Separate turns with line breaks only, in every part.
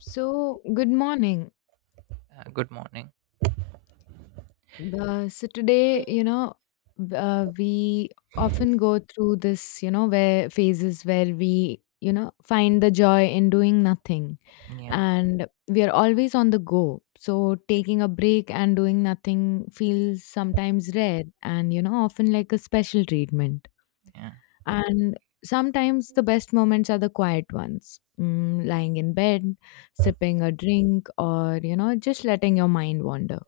So, good morning.
Good morning.
So today, we often go through this, you know, where phases where we, you know, find the joy in doing nothing,
Yeah,
and we are always on the go. So taking a break and doing nothing feels sometimes rare, and you know, often like a special treatment.
yeah,
And sometimes the best moments are the quiet ones, mm, lying in bed, sipping a drink, or you know, just letting your mind wander.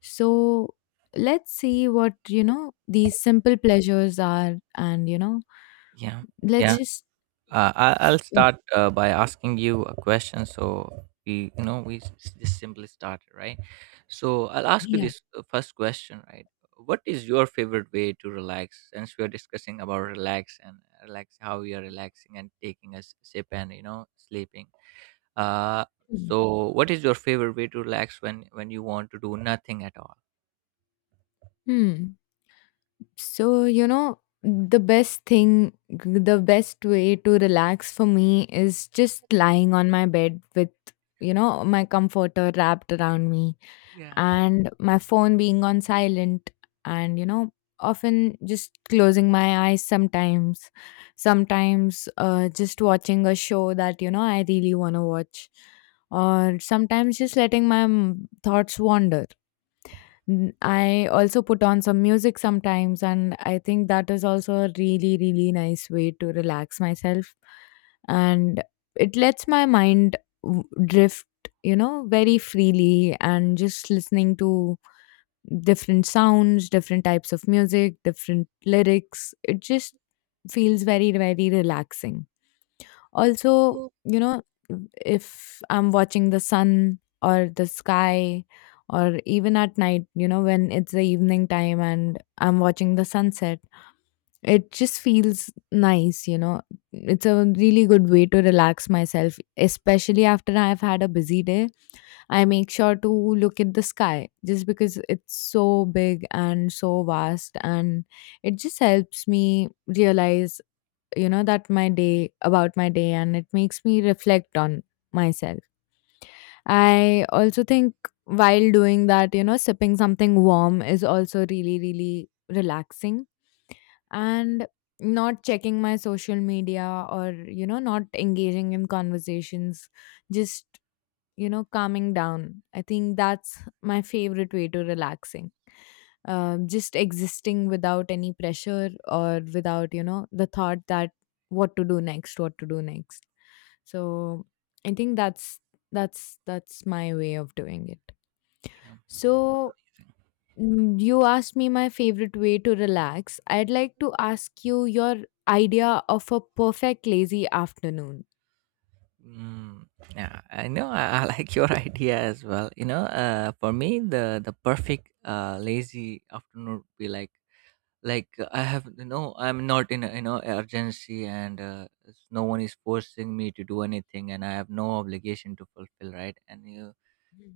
So let's see what, you know, these simple pleasures are. And, you know,
yeah,
let's
yeah.
just,
I'll
uh,
start by asking you a question. So we just simply started, right? So I'll ask you
yeah.
this first question, right? What is your favorite way to relax? Since we are discussing about relax and how we are relaxing and taking a sip and you know sleeping. Uh, so what is your favorite way to relax when you want to do nothing at all?
Hmm. So, you know, the best way to relax for me is just lying on my bed with, you know, my comforter wrapped around me
Yeah.
and my phone being on silent, and you know, often just closing my eyes. Sometimes just watching a show that you know I really want to watch, or sometimes just letting my thoughts wander. I also put on some music sometimes, and I think that is also a really, really nice way to relax myself. And it lets my mind drift, you know, very freely, and just listening to different sounds, different types of music, different lyrics. It just feels very, very relaxing. Also,
Yeah.
you know, if I'm watching the sun or the sky, or even at night, you know, when it's the evening time and I'm watching the sunset, it just feels nice, you know. It's a really good way to relax myself, especially after I've had a busy day. I make sure to look at the sky just because it's so big and so vast, and it just helps me realize, you know, that my day about my day, and it makes me reflect on myself. I also think, while doing that, you know, sipping something warm is also really, really relaxing, and not checking my social media, or you know, not engaging in conversations, just, you know, calming down. I think that's my favorite way to relaxing, just existing without any pressure, or without you know the thought that what to do next. So I think that's my way of doing it. So, mm, you asked me my favorite way to relax. I'd like to ask you your idea of a perfect lazy afternoon.
Mm, yeah, I know. I like your idea as well. You know, for me, the perfect lazy afternoon would be like I have you know I'm not in you know urgency and no one is forcing me to do anything and I have no obligation to fulfill, right? And you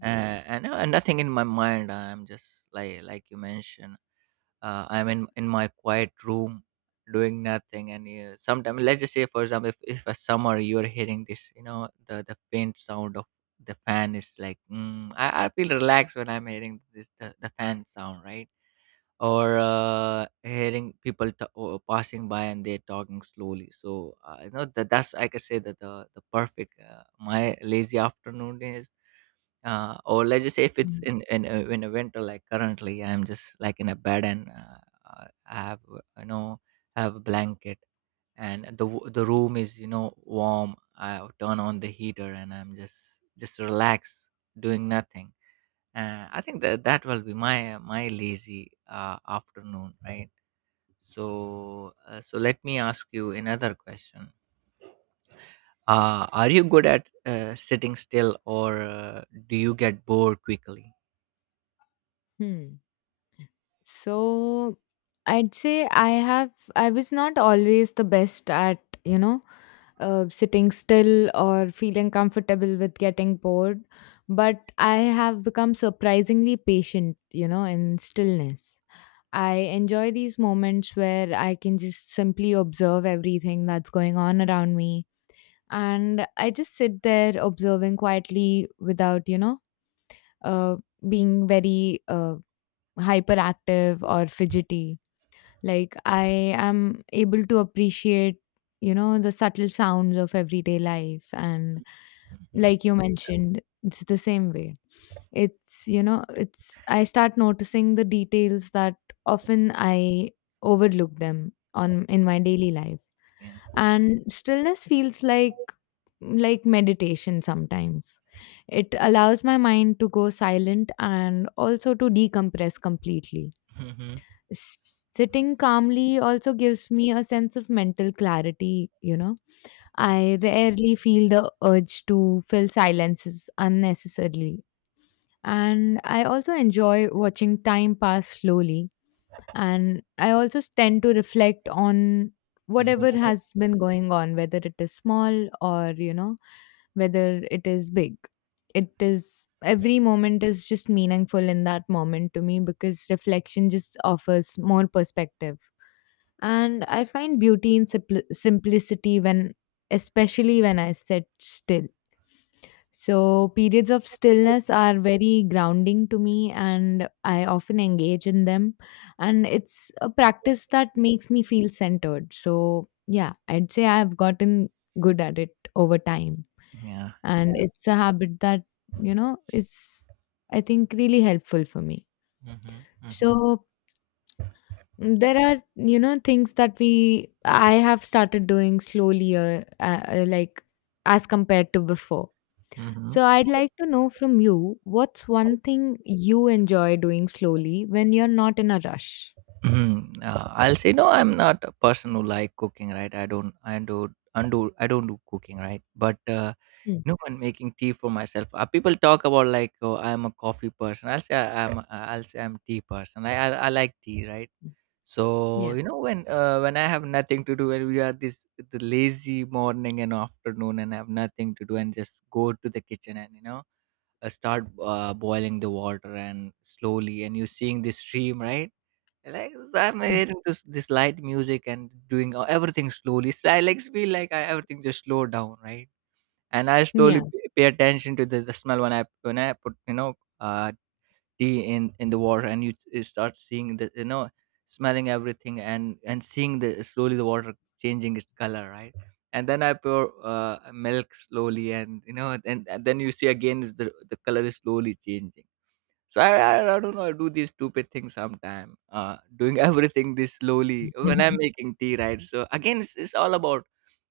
uh, and, uh, and nothing in my mind. I'm just like you mentioned, I'm in my quiet room doing nothing, and sometimes let's just say, for example, if a summer you're hearing this, you know, the faint sound of the fan is like mm, I feel relaxed when I'm hearing this the fan sound, right? Or hearing people or passing by and they're talking slowly. So you know, that's, I could say that the perfect my lazy afternoon is. Or let's just say, if it's
Mhm.
in in a winter, like currently I'm just like in a bed, and I have you know, I have a blanket, and the room is, you know, warm. I turn on the heater, and I'm just relaxed, doing nothing. I think that will be my my lazy afternoon, right? So so let me ask you another question. Are you good at sitting still, or do you get bored quickly?
Hmm. So I'd say I was not always the best at, you know, sitting still or feeling comfortable with getting bored, but I have become surprisingly patient, you know, in stillness. I enjoy these moments where I can just simply observe everything that's going on around me, and I just sit there observing quietly without, you know, uh, being very hyperactive or fidgety. Like, I am able to appreciate, you know, the subtle sounds of everyday life. And
Mm-hmm.
like you mentioned, it's the same way. It's, you know, it's, I start noticing the details that often I overlook them on in my daily life.
Yeah.
And stillness feels like meditation sometimes. It allows my mind to go silent and also to decompress completely.
Mhm.
Sitting calmly also gives me a sense of mental clarity, you know.
Yeah.
I rarely feel the urge to fill silences unnecessarily. And I also enjoy watching time pass slowly, and I also tend to reflect on
What Mhm.
whatever
about
has been going on, whether it is small, or you know, whether it is big. It is Every moment is just meaningful in that moment to me, because reflection just offers more perspective. And I find beauty in simplicity when, especially when I sit still. So, periods of stillness are very grounding to me, and I often engage in them. And it's a practice that makes me feel centered. So, yeah, I'd say I've gotten good at it over time.
Yeah.
And it's a habit that, you know, is, I think, really helpful for me.
Mhm. Mhm.
So, mm, there are, you know, things that I have started doing slowly, like as compared to before.
Mhm.
So I'd like to know from you, what's one thing you enjoy doing slowly when you're not in a rush?
Mhm. I'll say no. I'm not a person who like cooking, right? I don't. I do. Undo. I don't do cooking, right? But
Mm,
you know, when making tea for myself, people talk about like, oh, I'm a coffee person. I'll say I'm. I'll say I'm tea person. I. I like tea, right? So
yeah.
you know, when I have nothing to do, when we are this the lazy morning and afternoon, and have nothing to do, and just go to the kitchen, and you know, start boiling the water and slowly, and you seeing the stream, right? Like, so I'm
Mm,
hearing this, this light music, and doing everything slowly. So I like feel like I, everything just slow down, right? And I slowly
yeah.
pay attention to the smell when I put you know, uh, tea in the water, and you start seeing the, you know, smelling everything, and seeing the slowly the water changing its color, right? And then I pour milk slowly, and you know, and then you see again is the color is slowly changing. So I don't know, I do these stupid things sometime, doing everything this slowly when I'm making tea, right? So again, it's all about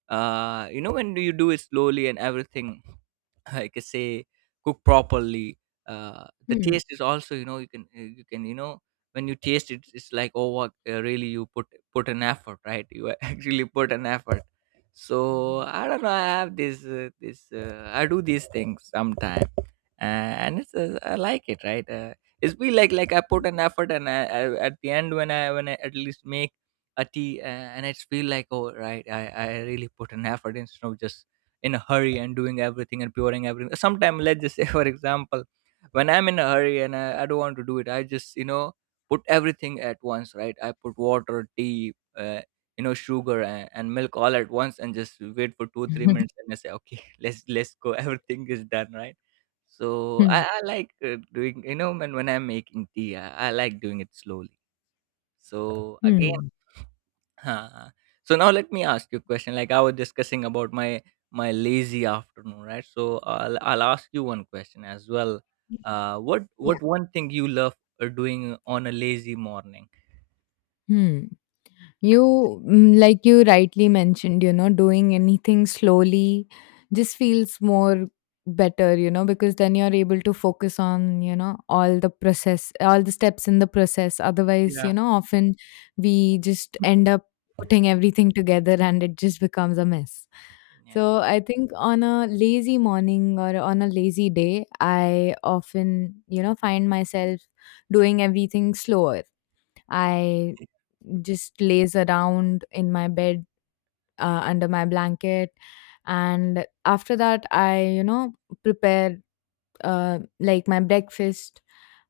you know, when do you do it slowly and everything. I can say, cook properly. The
Hmm.
taste is also, you know, you can you can, you know, when you taste it, it's like, oh, what really you put an effort, right? You actually put an effort. So I don't know. I have this this I do these things sometime, and it's I like it, right? It's be like I put an effort, and I, at the end, when I at least make a tea, and it's feel like, oh right, I really put an effort instead of just in a hurry and doing everything and pouring everything. Sometimes, let's just say, for example, when I'm in a hurry and I don't want to do it, I just, you know, put everything at once, right? I put water, tea, you know, sugar, and milk all at once, and just wait for two, 3 minutes, and I say, okay, let's go. Everything is done, right? So
Hmm.
I like doing, you know, when I'm making tea, I like doing it slowly. So again,
Hmm.
huh. So now let me ask you a question. Like I was discussing about my my lazy afternoon, right? So I'll ask you one question as well.
Hmm.
What
Yeah.
what one thing you love doing on a lazy morning?
Hmm. Like you rightly mentioned, you know, doing anything slowly just feels more better, you know, because then you're able to focus on, you know, all the process, all the steps in the process. Otherwise, you
Yeah.
know, often we just end up putting everything together, and it just becomes a mess.
Yeah.
So I think on a lazy morning or on a lazy day, I often, you know, find myself doing everything slower. I just lays around in my bed, under my blanket, and after that I, you know, prepare, like, my breakfast.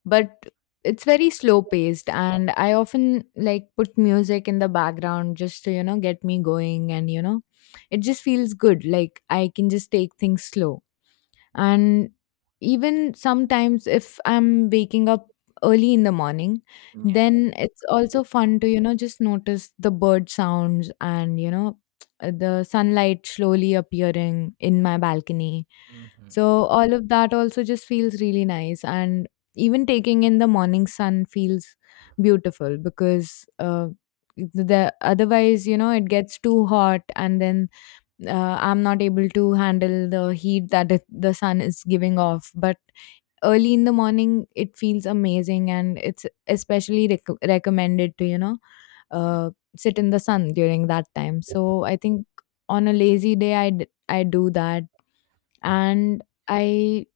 But it's very slow paced, and I often like put music in the background, just to you know get me going. And you know, it just feels good, like I can just take things slow. And even sometimes if I'm waking up early in the morning,
Yeah.
then it's also fun to, you know, just notice the bird sounds, and you know, the sunlight slowly appearing in my balcony.
Mm-hmm.
So all of that also just feels really nice. And even taking in the morning sun feels beautiful because, the otherwise you know it gets too hot, and then I'm not able to handle the heat that the sun is giving off. But early in the morning, it feels amazing, and it's especially recommended to, you know, uh, sit in the sun during that time. So I think on a lazy day, I do that, and I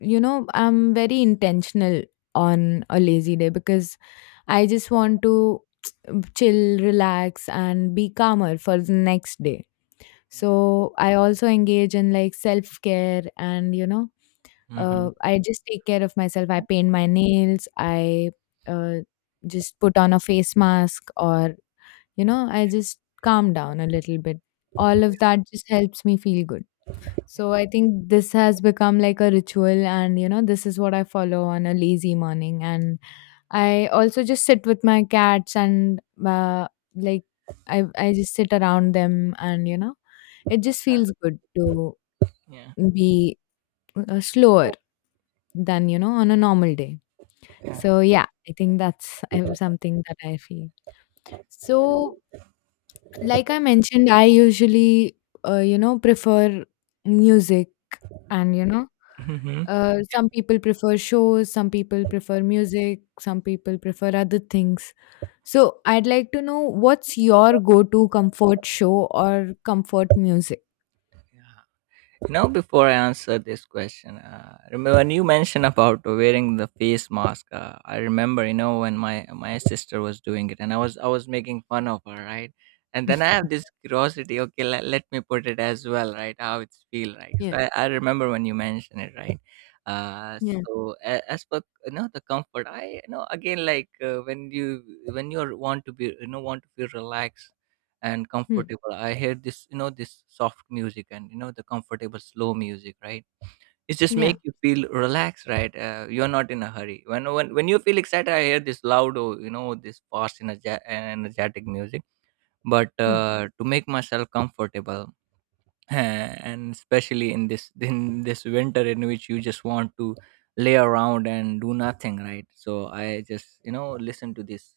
you know, I'm very intentional on a lazy day, because I just want to chill, relax, and be calmer for the next day.
Yeah.
So I also engage in like self care, and, you know,
Mm-hmm.
I just take care of myself. I paint my nails. I, uh, just put on a face mask, or, you know, I just calm down a little bit. All of that just helps me feel good. So I think this has become like a ritual, and you know, this is what I follow on a lazy morning. And I also just sit with my cats, and, uh, like I just sit around them, and you know, it just feels good to
Yeah.
be slower than, you know, on a normal day.
Yeah.
So yeah, I think that's something that I feel. So like I mentioned, I usually, you know, prefer music and you know.
Mm-hmm.
Some people prefer shows, some people prefer music, some people prefer other things. So I'd like to know, what's your go-to comfort show or comfort music?
Yeah. You know, before I answer this question, remember when you mentioned about wearing the face mask? I remember, you know, when my sister was doing it, and I was making fun of her, right? And then I have this curiosity. Okay, let me put it as well, right? How it's feel like. So
Yeah.
I remember when you mentioned it, right?
Yeah.
So as for you know, the comfort, I, you know, again like when you want to be, you know, want to feel relaxed and
Hmm.
comfortable. I hear this, you know, this soft music, and you know, the comfortable slow music, right? It's just
Yeah.
make you feel relaxed, right? You're not in a hurry. When you feel excited, I hear this loud, or you know, this fast energetic music. But
Hmm.
to make myself comfortable, and especially in this winter, in which you just want to lay around and do nothing, right? So I just, you know, listen to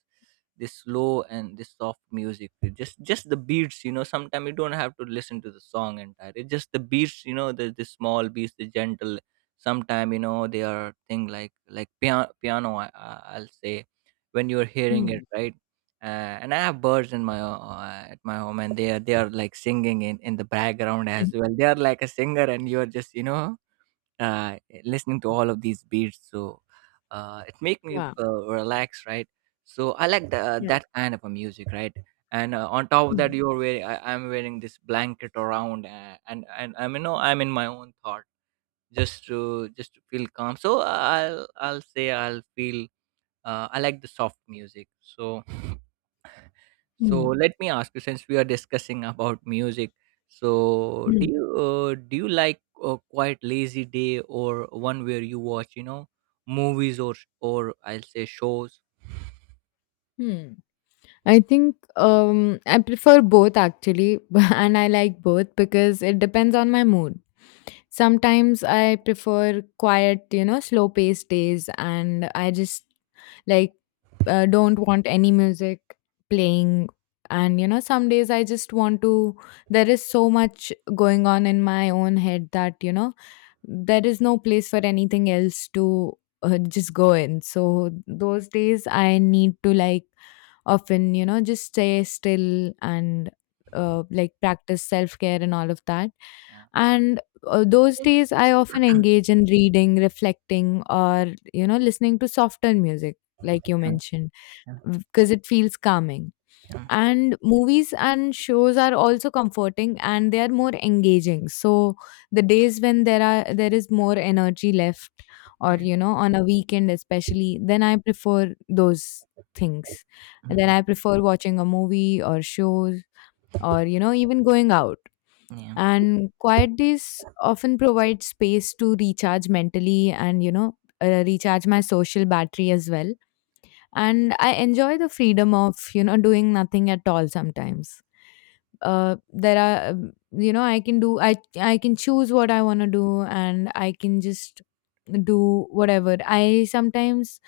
this slow and this soft music, with just the beats. You know, sometimes you don't have to listen to the song entire, it's just the beats, you know, the small beats, the gentle. Sometimes you know, they are thing like piano, I'll say, when you're hearing it,
Hmm.
right? And I have birds in my, at my home, and they are like singing in the background
Hmm.
as well. They are like a singer, and you are just, you know, uh, listening to all of these beats. So it make me
Wow.
relax, right? So I like the,
Yeah.
that kind of a music, right? And on top of
Hmm.
that, you're wearing I'm wearing this blanket around, and I'm, you know, I'm in my own thought, just to feel calm. So I'll say I'll feel I like the soft music. So so
Hmm.
let me ask you, since we are discussing about music, so
Hmm.
do you like a quite lazy day, or one where you watch, you know, movies or or I'll say shows?
Hmm. I think I prefer both actually, and I like both because it depends on my mood. Sometimes I prefer quiet, you know, slow paced days, and I just like, don't want any music playing. And you know, some days I just want to, there is so much going on in my own head that, you know, there is no place for anything else to just go in. So those days I need to like often, you know, just stay still, and like practice self care and all of that.
Yeah,
And those days I often engage in reading, reflecting, or, you know, listening to softer music, like you
yeah,
mentioned,
yeah,
because it feels calming.
yeah,
And movies and shows are also comforting, and they are more engaging. So, the days when there is more energy left, or
yeah,
you know, on a weekend especially, then I prefer those things. And then
Mhm.
I prefer watching a movie or shows, or you know, even going out.
yeah,
And quiet days often provide space to recharge mentally, and you know, recharge my social battery as well. And I enjoy the freedom of, you know, doing nothing at all sometimes. There are, you know, I can choose what I want to do, and I can just do whatever I, sometimes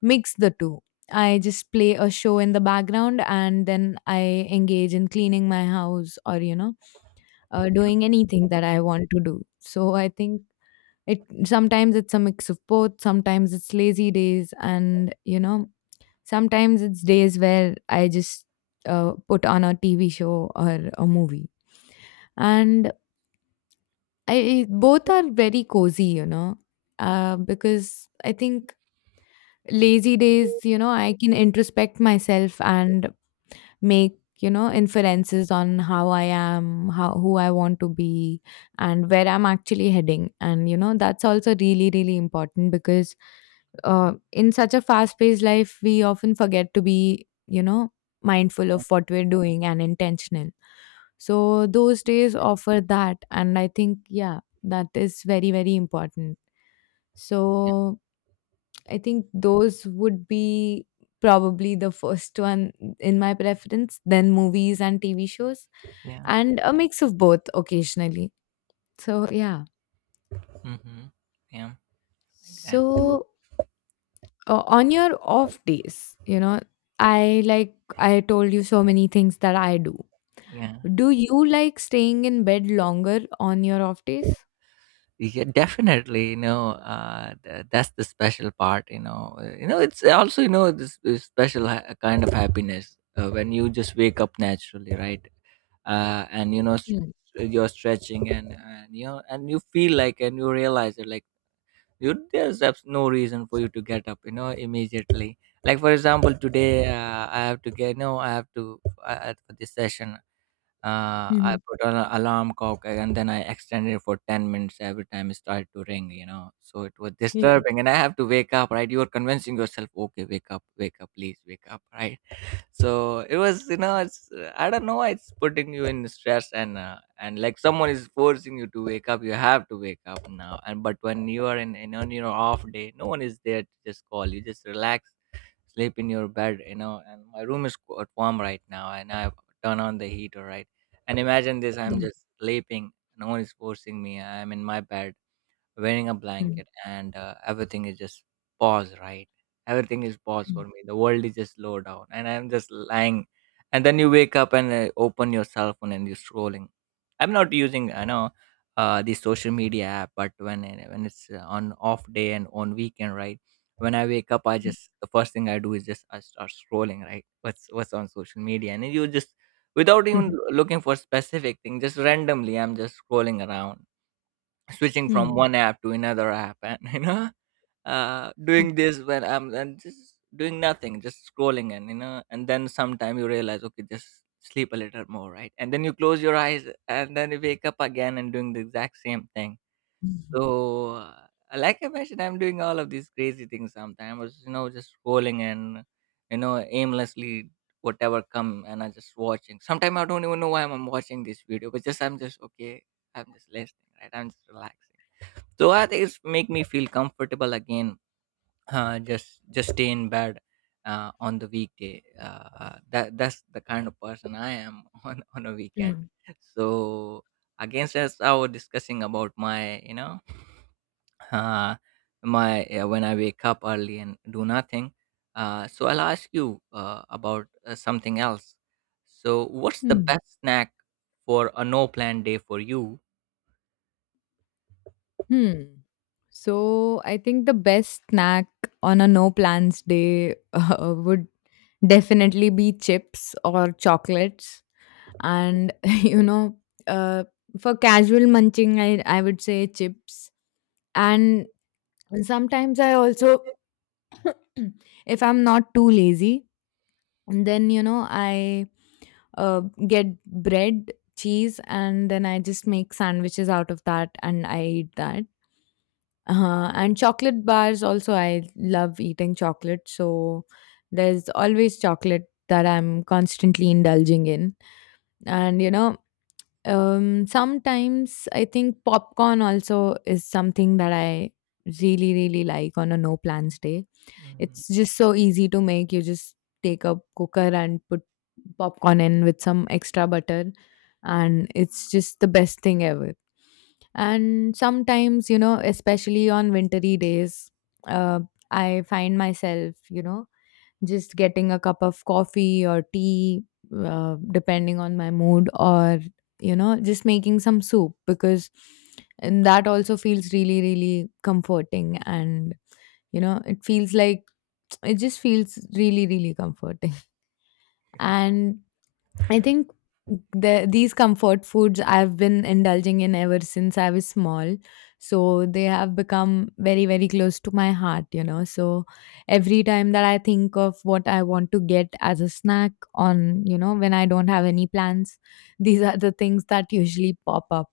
mix the two. I just play a show in the background, and then I engage in cleaning my house, or you know, doing anything that I want to do. So I think, it sometimes it's a mix of both, sometimes it's lazy days, and you know, sometimes it's days where I just, put on a TV show or a movie. And I both are very cozy, because I think lazy days, you know, I can introspect myself and make inferences on how I am how who I want to be and where I'm actually heading. And you know that's also really really important because in such a fast paced life we often forget to be mindful of what we're doing and intentional. So those days offer that and I think, yeah, that is very very important.
yeah,
so I think those would be probably the first one in my preference, then movies and TV shows,
yeah,
and a mix of both occasionally. So, yeah.
hmm yeah, like that.
So, on your off days, you know, I told you so many things that I do.
Yeah.
Do you like staying in bed longer on your off days?
Yeah, definitely. You know, that's the special part. You know, it's also, you know, this special kind of happiness when you just wake up naturally, right? And you know,
Mm.
you're stretching, and you know, and you feel like, and you realize it, like you there's no reason for you to get up, you know, immediately. Like, for example, today I have to get. No, I have to for this session.
Hmm.
I
Mm-hmm.
put an alarm clock, and then I extended it for 10 minutes every time it started to ring, you know. So it was
Yeah.
disturbing, and I have to wake up, right? You are convincing yourself, okay, wake up, please wake up, right? So it was, you know, it's, I don't know, it's putting you in stress, and like someone is forcing you to wake up, you have to wake up now. And, but when you are you on your off day, no one is there to just call you, just relax, sleep in your bed, you know. And my room is quite warm right now, and I turn on the heater, right? And imagine this: I'm
Mm.
just sleeping. No one is forcing me. I'm in my bed, wearing a
Hmm.
blanket and everything is just pause, right? Everything is pause
Hmm.
for me, the world is just slow down and I'm just lying. And then you wake up and open your cell phone and you're scrolling. I'm not using, I know, the social media app, but when it's on off day and on weekend, right? When I wake up, I just the first thing I do is just I start scrolling, right? What's on social media and then you just without even looking for specific thing, just randomly I'm just scrolling around, switching from
Hmm.
one app to another app, and you know, uh, doing this when I'm and just doing nothing, just scrolling, and you know, and then sometime you realize, okay, just sleep a little more, right? And then you close your eyes and then you wake up again and doing the exact same thing.
Hmm.
So uh, like I mentioned, I'm doing all of these crazy things sometimes, you know, just scrolling and, you know, aimlessly whatever come, and I just watching. Sometimes I don't even know why I'm watching this video, but just I'm just okay, I'm just listening, right? I'm just relaxing. So I think it's make me feel comfortable again, just stay in bed on the weekday. That's the kind of person I am on a weekend. So against, as I was discussing about my, you know, uh, my when I wake up early and do nothing. So I'll ask you about something else. So what's the
Hmm.
best snack for a no plan day for you?
Hmm. So I think the best snack on a no plans day, would definitely be chips or chocolates. And, you know, uh, for casual munching, I would say chips. And sometimes I also, if I'm not too lazy, and then you know I uh, get bread, cheese, and then I just make sandwiches out of that and I eat that. And chocolate bars also, I love eating chocolate, so there's always chocolate that I'm constantly indulging in. And you know, sometimes I think popcorn also is something that I really really like on a no plans day.
Mhm.
It's just so easy to make. You just take a cooker and put popcorn in with some extra butter,
Yeah.
and it's just the best thing ever. And sometimes, you know, especially on wintry days, uh, I find myself, you know, just getting a cup of coffee or tea, depending on my mood, or, you know, just making some soup because and that also feels really, really comforting. And, you know, it feels like it just feels really really comforting, and I think these comfort foods I've been indulging in ever since I was small, so they have become very very close to my heart, you know. So every time that I think of what I want to get as a snack on, you know, when I don't have any plans, these are the things that usually pop up.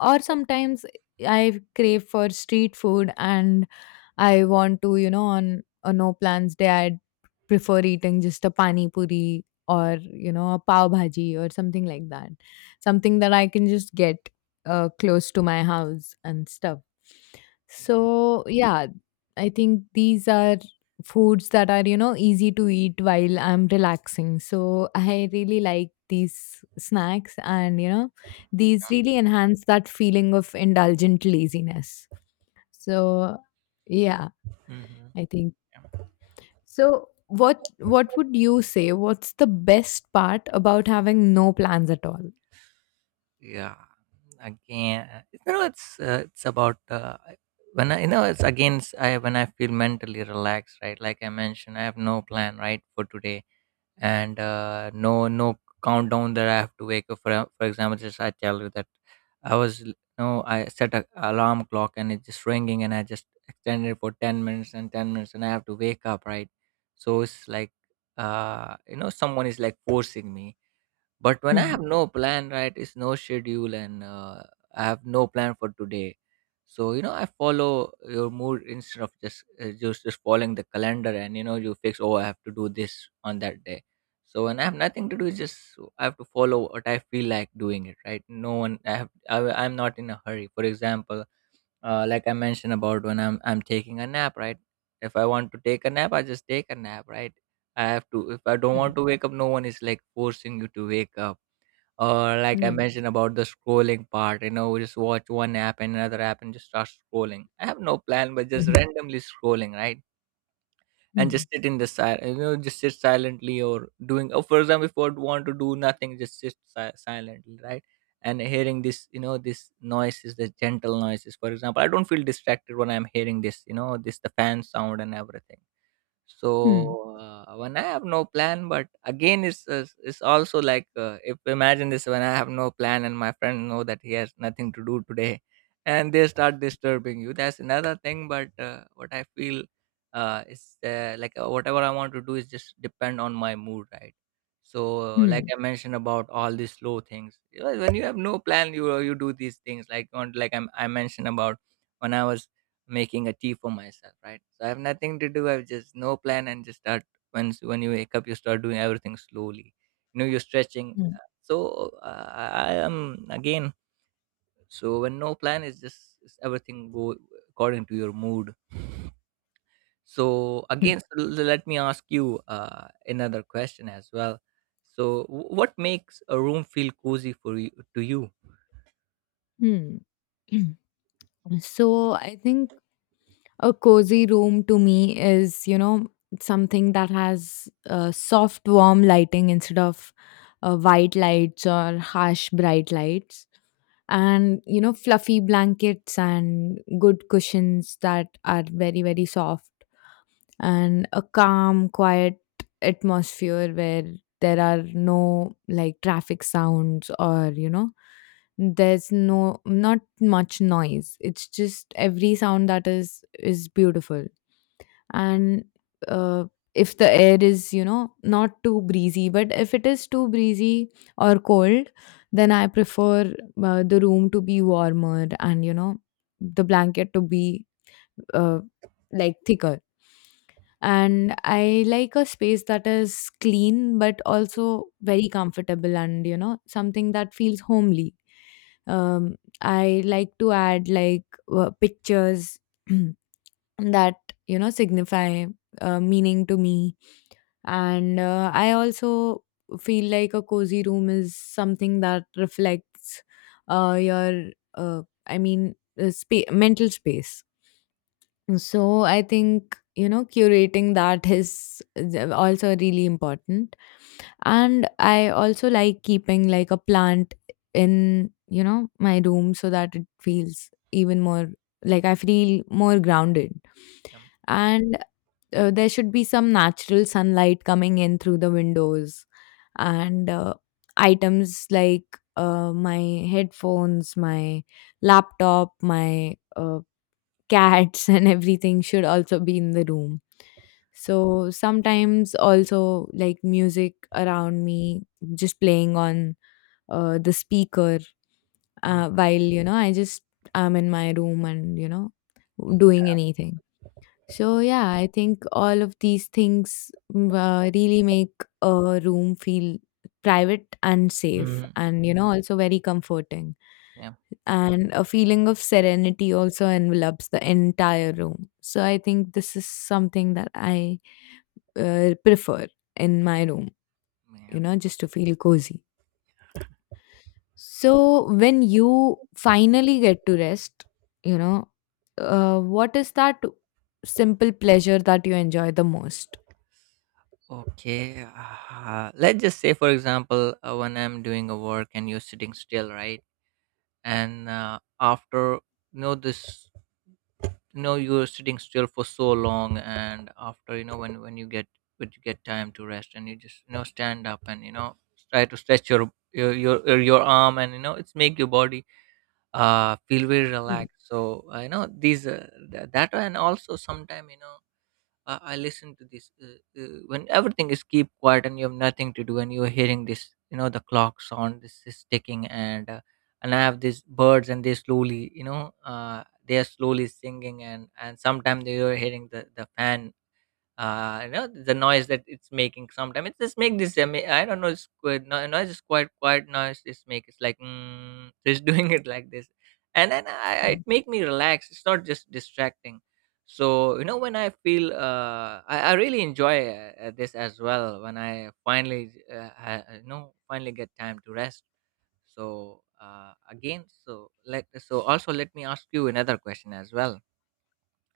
Or sometimes I crave for street food, and I want to, you know, on a no plans day, I'd prefer eating just a pani puri or, you know, a pav bhaji or something like that. Something that I can just get close to my house and stuff. So, yeah, I think these are foods that are, you know, easy to eat while I'm relaxing. So, I really like these snacks, and, you know, these really enhance that feeling of indulgent laziness. So, yeah.
Mhm.
I think. So, what would you say, what's the best part about having no plans at all?
Yeah, again, you know, it's about, when I, you know, I when I feel mentally relaxed, right? Like I mentioned, I have no plan, right, for today, and no countdown that I have to wake up. For example, just I tell you that I was, you know, I set a alarm clock and it's just ringing, and I just extended it for 10 minutes and 10 minutes, and I have to wake up, right? So it's like you know, someone is like forcing me. But when I
Hmm.
have no plan, right, it's no schedule and, I have no plan for today. So you know, I follow your mood instead of just just following the calendar, and you know, you fix. Oh, I have to do this on that day. So when I have nothing to do, it's just so, I have to follow what I feel like doing it, right? No one. I have. I, I'm not in a hurry. For example, like I mentioned about when I'm taking a nap, right? If I want to take a nap, I just take a nap, right? I have to. If I don't
Hmm.
want to wake up, no one is like forcing you to wake up, or like I
Yeah.
mentioned about the scrolling part, you know, we just watch one app and another app and just start scrolling. I have no plan, but just
Mhm.
randomly scrolling, right? And
Hmm.
just sit in the side, you know, just sit silently or doing. Oh, for example, if I would want to do nothing, just sit silently, right? And hearing this, you know, this noises, the gentle noises. For example, I don't feel distracted when I'm hearing this, you know, this the fan sound and everything.
Hmm.
So, when I have no plan, but again, it's also like, if imagine this when I have no plan and my friend know that he has nothing to do today, and they start disturbing you. That's another thing. But what I feel is, like, whatever I want to do is just depend on my mood, right? So, like
Hmm.
I mentioned about all these slow things. You know, when you have no plan, you do these things like on like I mentioned about when I was making a tea for myself, right? So I have nothing to do. I have just no plan and just start. Once when you wake up, you start doing everything slowly. You know, you're stretching.
Hmm.
So I am again. So when no plan is just is everything go according to your mood. So again, so let me ask you another question as well. So what makes a room feel cozy for you to you?
Hmm. Hmm. So I think a cozy room to me is, you know, something that has soft warm lighting instead of white lights or harsh bright lights, and you know, fluffy blankets and good cushions that are very very soft, and a calm, quiet atmosphere where there are no like traffic sounds or, you know, there's not much noise. It's just every sound that is beautiful. And uh, if the air is, you know, not too breezy, but if it is too breezy or cold, then I prefer the room to be warmer, and you know, the blanket to be uh, like thicker. And I like a space that is clean but also very comfortable, and you know, something that feels homely. um I like to add like pictures that you know signify meaning to me. And I also feel like a cozy room is something that reflects your uh, I mean spa- mental space. So I think, you know, curating that is also really important. And I also like keeping like a plant in, you know, my room so that it feels even more like I feel more grounded.
Um,
And there should be some natural sunlight coming in through the windows, and items like my headphones, my laptop, my cats, and everything should also be in the room. So sometimes also like music around me just playing on the speaker
mm,
while you know I just am in my room and you know doing anything. So yeah, I think all of these things really make a room feel private and safe,
mm,
and you know, also very comforting.
yeah.
And a feeling of serenity also envelops the entire room. So I think this is something that I prefer in my room, you
Yeah.
know, just to feel cozy. So when you finally get to rest, you know, what is that simple pleasure that you enjoy the most?
Okay. Let's just say, for example, when I'm doing a work and you're sitting still, right? And, after you know this, you know, you're sitting still for so long, and after you know when you get when you get time to rest, and you just, you know, stand up and, you know, try to stretch your arm, and you know it's make your body feel very
Hmm.
relaxed. So, you know, these, that and also sometime, you know, I listen to this, uh, when everything is keep quiet and you have nothing to do and you are hearing this, you know, the clock sound, this is ticking, and, and I have these birds and they slowly, you know, they are slowly singing, and sometimes they are hearing the fan, you know, the noise that it's making. Sometimes it just make this. I mean, I don't know, it's good. No, noise is quite quite noise, this make it's like, mm, just doing it like this, and then it make me relax, it's not just distracting. So you know, when I feel, I really enjoy uh, this as well when I finally, I you know finally get time to rest. So, again, so let, so also let me ask you another question as well.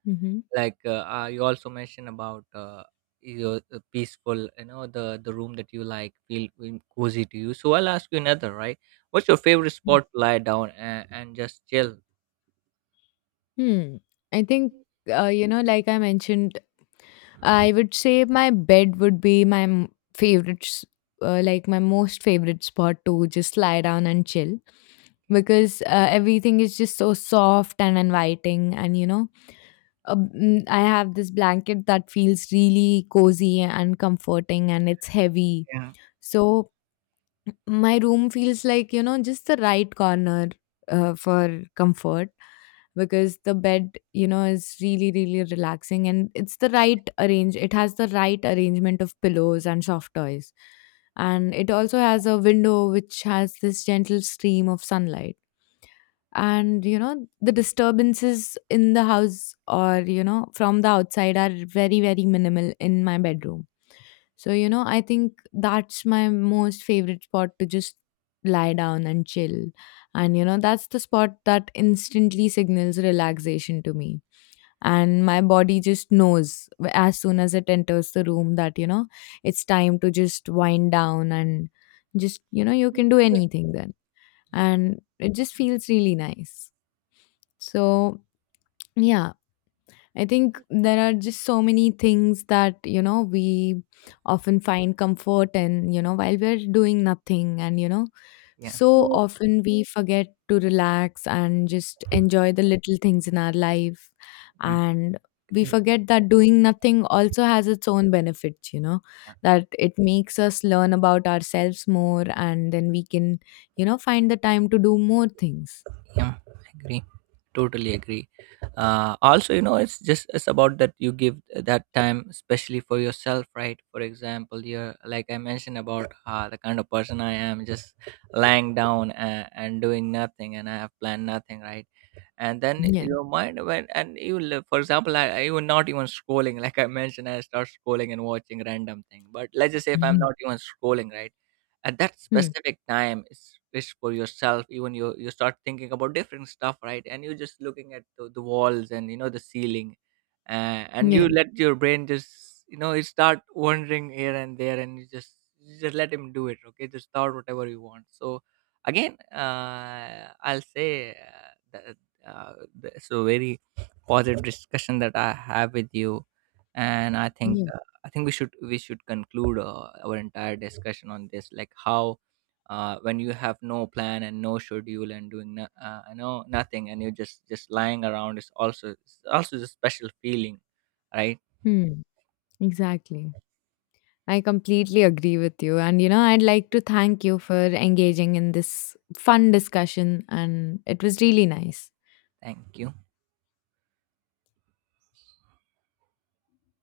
Mm-hmm.
Like, uh, you also mentioned about, your, peaceful, you know, the room that you like feel feel cozy to you, so I'll ask you another, right? What's your favorite spot to lie down and just chill?
Hmm. I think, you know, like I mentioned, I would say my bed would be my favorite, like my most favorite spot to just lie down and chill,
Okay.
because everything is just so soft and inviting. And you know, I have this blanket that feels really cozy and comforting, and it's heavy.
Yeah.
So my room feels like, you know, just the right corner for comfort, because the bed, you know, is really really relaxing, and it has the right arrangement of pillows and soft toys. And it also has a window which has this gentle stream of sunlight, and you know, the disturbances in the house, or you know, from the outside are very very minimal in my bedroom. So, you know, I think that's my most favorite spot to just lie down and chill. And, you know, that's the spot that instantly signals relaxation to me. And my body just knows as soon as it enters the room that, you know, it's time to just wind down and just, you know, you can do anything then.
Mm,
And it just feels really nice. So, yeah, I think there are just so many things that, you know, we often find comfort in, you know, while we're doing nothing. And, you know,
yeah.
so
Well,
often we forget to relax and just enjoy the little things in our life.
I'm
And we
agreeing.
forget that doing nothing also has its own benefits, you know, that it makes us learn about ourselves more, and then we can, you know, find the time to do more things.
Yeah, agree, totally agree. Uh, also, you know, it's just it's about that you give that time especially for yourself, right? For example, you're like I mentioned about, the kind of person I am, just lying down and doing nothing, and I have planned nothing, right? And then
Yeah.
your mind went and for example, I even not even scrolling like I mentioned, I start scrolling and watching random thing. But let's just say, if I'm
Mhm.
not even scrolling, right, at that
Hmm.
specific time, it's for yourself, even you start thinking about different stuff, right? And you're just looking at the walls and, you know, the ceiling, uh, and
Yeah.
you let your brain just, you know, you start wandering here and there, and you just let him do it, okay, just thought whatever you want. So again, I'll say, uh, so very positive discussion that I have with you, and I think,
Yeah.
I think we should conclude, our entire discussion on this, like how, when you have no plan and no schedule and doing no nothing, and you're just lying around, is also it's also a special feeling, right?
Hmm. Exactly. I completely agree with you. And, you know, I'd like to thank you for engaging in this fun discussion. And it was really nice.
Thank you.